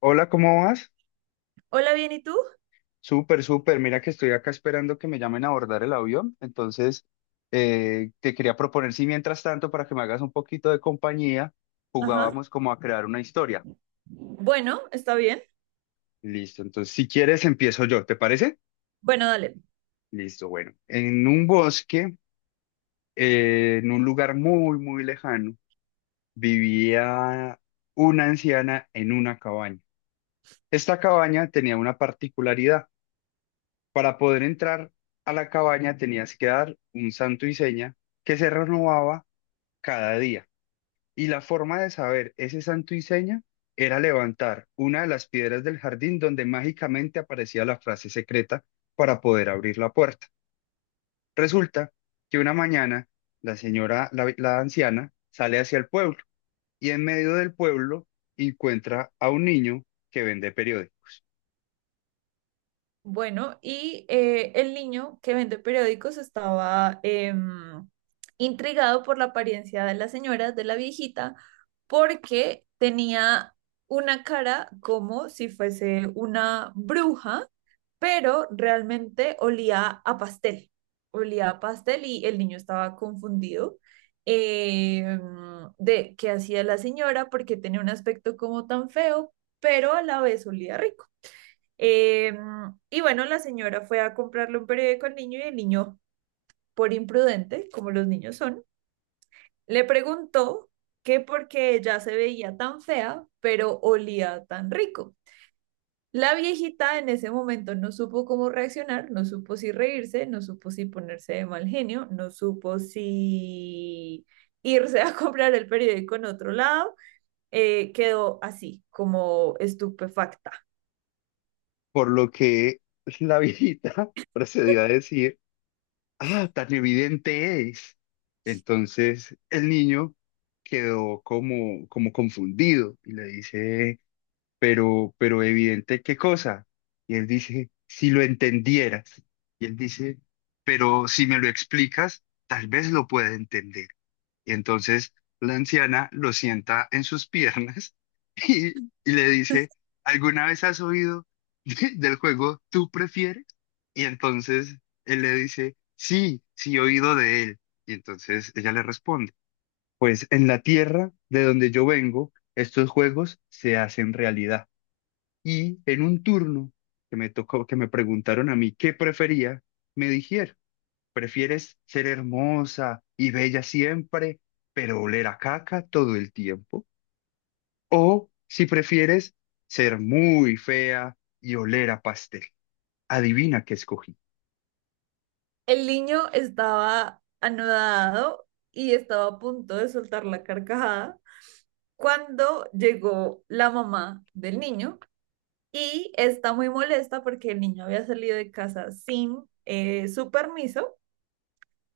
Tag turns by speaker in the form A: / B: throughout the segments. A: Hola, ¿cómo vas?
B: Hola, bien, ¿y tú?
A: Súper, súper. Mira que estoy acá esperando que me llamen a abordar el avión. Entonces, te quería proponer si mientras tanto, para que me hagas un poquito de compañía,
B: Ajá.
A: jugábamos como a crear una historia.
B: Bueno, está bien.
A: Listo. Entonces, si quieres, empiezo yo. ¿Te parece?
B: Bueno, dale.
A: Listo. Bueno, en un bosque, en un lugar muy, muy lejano, vivía una anciana en una cabaña. Esta cabaña tenía una particularidad. Para poder entrar a la cabaña tenías que dar un santo y seña que se renovaba cada día. Y la forma de saber ese santo y seña era levantar una de las piedras del jardín donde mágicamente aparecía la frase secreta para poder abrir la puerta. Resulta que una mañana la señora, la anciana, sale hacia el pueblo y en medio del pueblo encuentra a un niño que vende periódico,
B: Bueno, y el niño que vende periódicos estaba intrigado por la apariencia de la señora, de la viejita, porque tenía una cara como si fuese una bruja, pero realmente olía a pastel. Olía a pastel y el niño estaba confundido em, de qué hacía la señora, porque tenía un aspecto como tan feo, pero a la vez olía rico. Eh, y bueno, la señora fue a comprarle un periódico al niño y el niño, por imprudente, como los niños son, le preguntó que por qué ella se veía tan fea, pero olía tan rico. La viejita en ese momento no supo cómo reaccionar, no supo si reírse, no supo si ponerse de mal genio, no supo si irse a comprar el periódico en otro lado, quedó así, como estupefacta.
A: por lo que la viejita procedió a decir: ah, tan evidente es. Entonces el niño quedó como, como confundido y le dice, pero evidente, ¿qué cosa? Y él dice, si lo entendieras. Y él dice, pero si me lo explicas, tal vez lo pueda entender. Y entonces la anciana lo sienta en sus piernas y, y le dice, ¿alguna vez has oído del juego Tú prefieres? Y entonces él le dice, sí, sí he oído de él. Y entonces ella le responde, pues en la tierra de donde yo vengo, estos juegos se hacen realidad. Y en un turno que me tocó, que me preguntaron a mí qué prefería, me dijeron. ¿Prefieres ser hermosa y bella siempre, pero oler a caca todo el tiempo? O si prefieres ser muy fea y oler a pastel. Adivina qué escogí.
B: El niño estaba anodado y estaba a punto de soltar la carcajada cuando llegó la mamá del niño y está muy molesta porque el niño había salido de casa sin su permiso.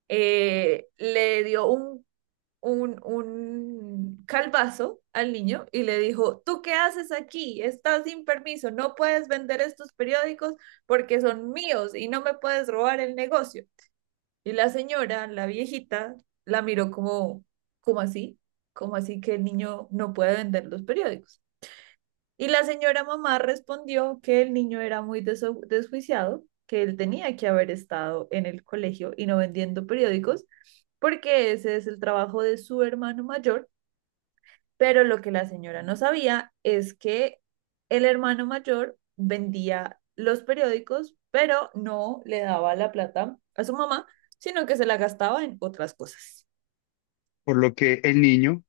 B: Le dio un calvazo al niño y le dijo, ¿tú qué haces aquí? Estás sin permiso, no puedes vender estos periódicos porque son míos y no me puedes robar el negocio. Y la señora, la viejita, la miró como, como así, como así que el niño no puede vender los periódicos. Y la señora mamá respondió que el niño era muy desjuiciado, que él tenía que haber estado en el colegio y no vendiendo periódicos, porque ese es el trabajo de su hermano mayor. Pero lo que la señora no sabía es que el hermano mayor vendía los periódicos, pero no le daba la plata a su mamá, sino que se la gastaba en otras cosas.
A: Por lo que el niño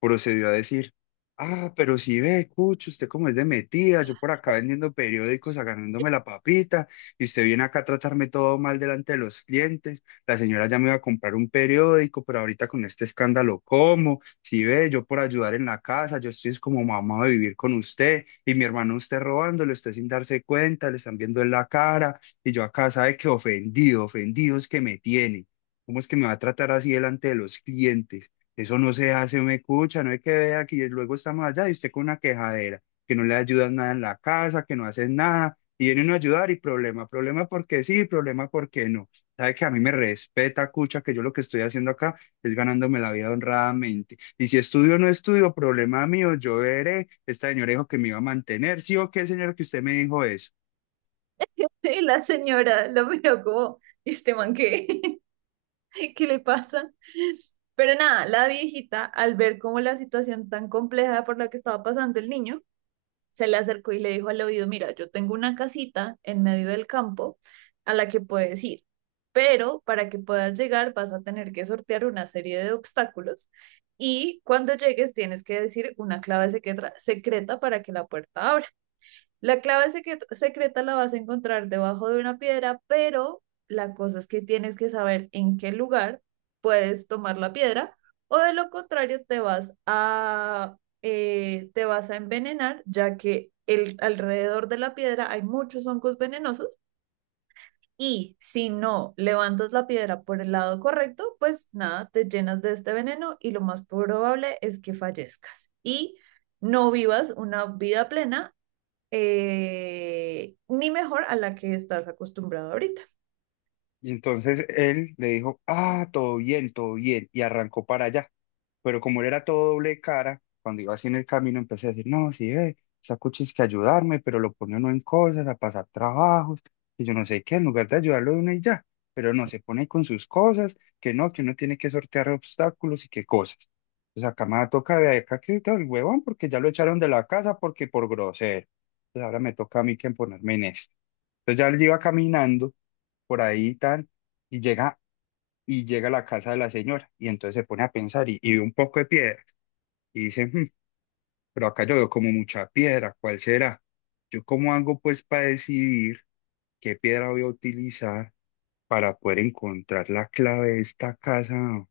A: procedió a decir, ah, pero si ve, Cucho, usted cómo es de metida, yo por acá vendiendo periódicos, ganándome la papita, y usted viene acá a tratarme todo mal delante de los clientes, la señora ya me iba a comprar un periódico, pero ahorita con este escándalo, ¿cómo? Si ve, yo por ayudar en la casa, yo estoy es como mamá de vivir con usted, y mi hermano usted robándole, usted sin darse cuenta, le están viendo en la cara, y yo acá sabe que ofendido, ofendido es que me tiene. ¿Cómo es que me va a tratar así delante de los clientes? Eso no se hace, me escucha, no hay que ver aquí. Y luego estamos allá y usted con una quejadera, que no le ayudan nada en la casa, que no hacen nada, y viene uno a ayudar y problema, problema porque sí, problema porque no. Sabe que a mí me respeta, cucha, que yo lo que estoy haciendo acá es ganándome la vida honradamente. Y si estudio o no estudio, problema mío, yo veré. Esta señora dijo que me iba a mantener, ¿sí o qué, señora, que usted me dijo eso?
B: Y la señora lo miró como, este man, ¿qué? ¿Qué le pasa? Pero nada, la viejita, al ver como la situación tan compleja por la que estaba pasando el niño, se le acercó y le dijo al oído, mira, yo tengo una casita en medio del campo a la que puedes ir, pero para que puedas llegar vas a tener que sortear una serie de obstáculos, y cuando llegues tienes que decir una clave secreta, secreta para que la puerta abra. La clave secreta la vas a encontrar debajo de una piedra, pero la cosa es que tienes que saber en qué lugar puedes tomar la piedra o de lo contrario te te vas a envenenar, ya que el, alrededor de la piedra hay muchos hongos venenosos, y si no levantas la piedra por el lado correcto, pues nada, te llenas de este veneno y lo más probable es que fallezcas. Y no vivas una vida plena, ni mejor a la que estás acostumbrado ahorita.
A: Y entonces él le dijo, ah, todo bien, y arrancó para allá. Pero como él era todo doble cara, cuando iba así en el camino empecé a decir, no, sí, ve, esa cuchi es que ayudarme, pero lo pone uno en cosas, a pasar trabajos, y yo no sé qué, en lugar de ayudarlo de una y ya, pero no, se pone con sus cosas, que no, que uno tiene que sortear obstáculos y qué cosas. Pues acá me toca de acá que todo el huevón, porque ya lo echaron de la casa porque por grosero. Entonces ahora me toca a mí que ponerme en esto. Entonces ya él iba caminando por ahí tan, y llega, y llega a la casa de la señora, y entonces se pone a pensar y ve un poco de piedras, y dice, "Hmm, pero acá yo veo como mucha piedra, ¿cuál será? ¿Yo cómo hago pues para decidir qué piedra voy a utilizar para poder encontrar la clave de esta casa?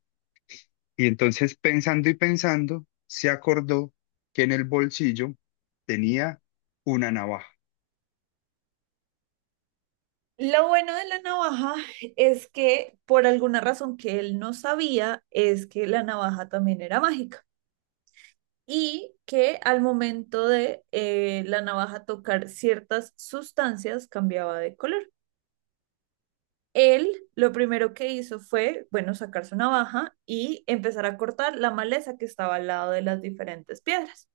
A: Y entonces pensando y pensando, se acordó que en el bolsillo tenía una navaja.
B: Lo bueno de la navaja es que por alguna razón que él no sabía es que la navaja también era mágica y que al momento de la navaja tocar ciertas sustancias cambiaba de color. Él lo primero que hizo fue, bueno, sacar su navaja y empezar a cortar la maleza que estaba al lado de las diferentes piedras.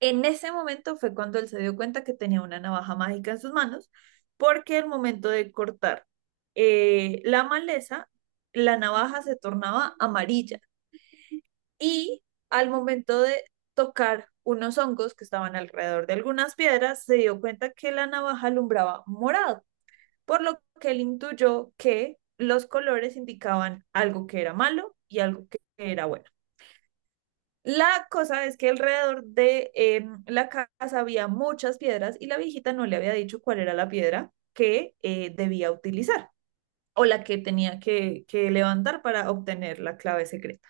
B: En ese momento fue cuando él se dio cuenta que tenía una navaja mágica en sus manos, porque al momento de cortar la maleza, la navaja se tornaba amarilla, y al momento de tocar unos hongos que estaban alrededor de algunas piedras, se dio cuenta que la navaja alumbraba morado, por lo que él intuyó que los colores indicaban algo que era malo y algo que era bueno. La cosa es que alrededor de la casa había muchas piedras y la viejita no le había dicho cuál era la piedra que debía utilizar, o la que tenía que levantar para obtener la clave secreta.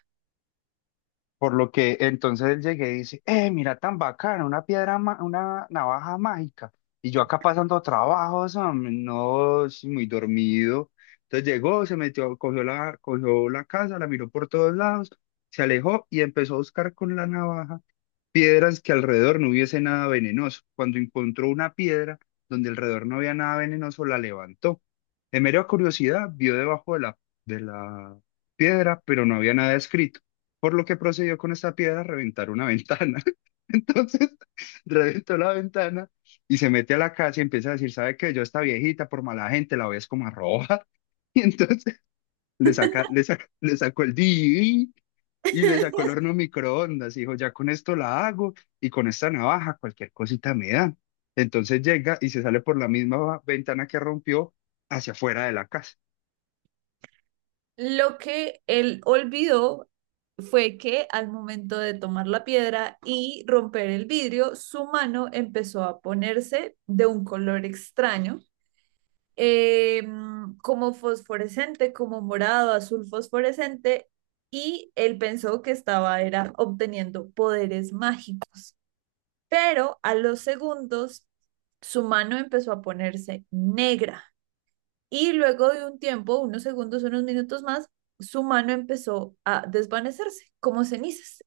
A: Por lo que entonces él llegué y dice, mira tan bacana, una piedra, una navaja mágica. Y yo acá pasando trabajos, hombre, no, sí, muy dormido. Entonces llegó, se metió, cogió la casa, la miró por todos lados, se alejó y empezó a buscar con la navaja piedras que alrededor no hubiese nada venenoso. Cuando encontró una piedra donde alrededor no había nada venenoso, la levantó. De mera curiosidad, vio debajo de la piedra, pero no había nada escrito, por lo que procedió con esta piedra a reventar una ventana. Entonces, reventó la ventana y se mete a la casa y empieza a decir, ¿sabe qué? Yo esta viejita, por mala gente, la ves como a robar. Y entonces le sacó el DVD y le sacó el horno microondas y dijo, ya con esto la hago y con esta navaja cualquier cosita me dan. Entonces llega y se sale por la misma ventana que rompió hacia afuera de la casa.
B: Lo que él olvidó fue que al momento de tomar la piedra y romper el vidrio, su mano empezó a ponerse de un color extraño, eh, como fosforescente, como morado, azul fosforescente, y él pensó que estaba era obteniendo poderes mágicos. Pero a los segundos su mano empezó a ponerse negra y luego de un tiempo, unos segundos, unos minutos más, su mano empezó a desvanecerse como cenizas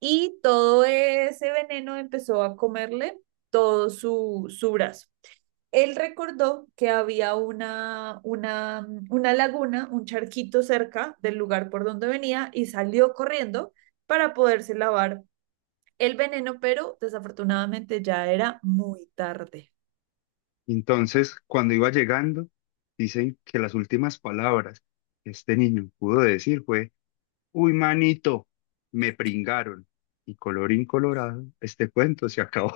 B: y todo ese veneno empezó a comerle todo su brazo. Él recordó que había una laguna, un charquito cerca del lugar por donde venía y salió corriendo para poderse lavar el veneno, pero desafortunadamente ya era muy tarde.
A: Entonces, cuando iba llegando, dicen que las últimas palabras que este niño pudo decir fue, uy, manito, me pringaron. Y colorín colorado, este cuento se acabó.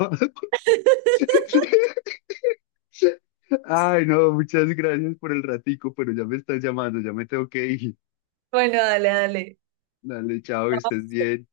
A: Ay, no, muchas gracias por el ratico, pero ya me estás llamando, ya me tengo que ir.
B: Bueno, dale, dale.
A: Dale, chao, que
B: No,
A: estés bien.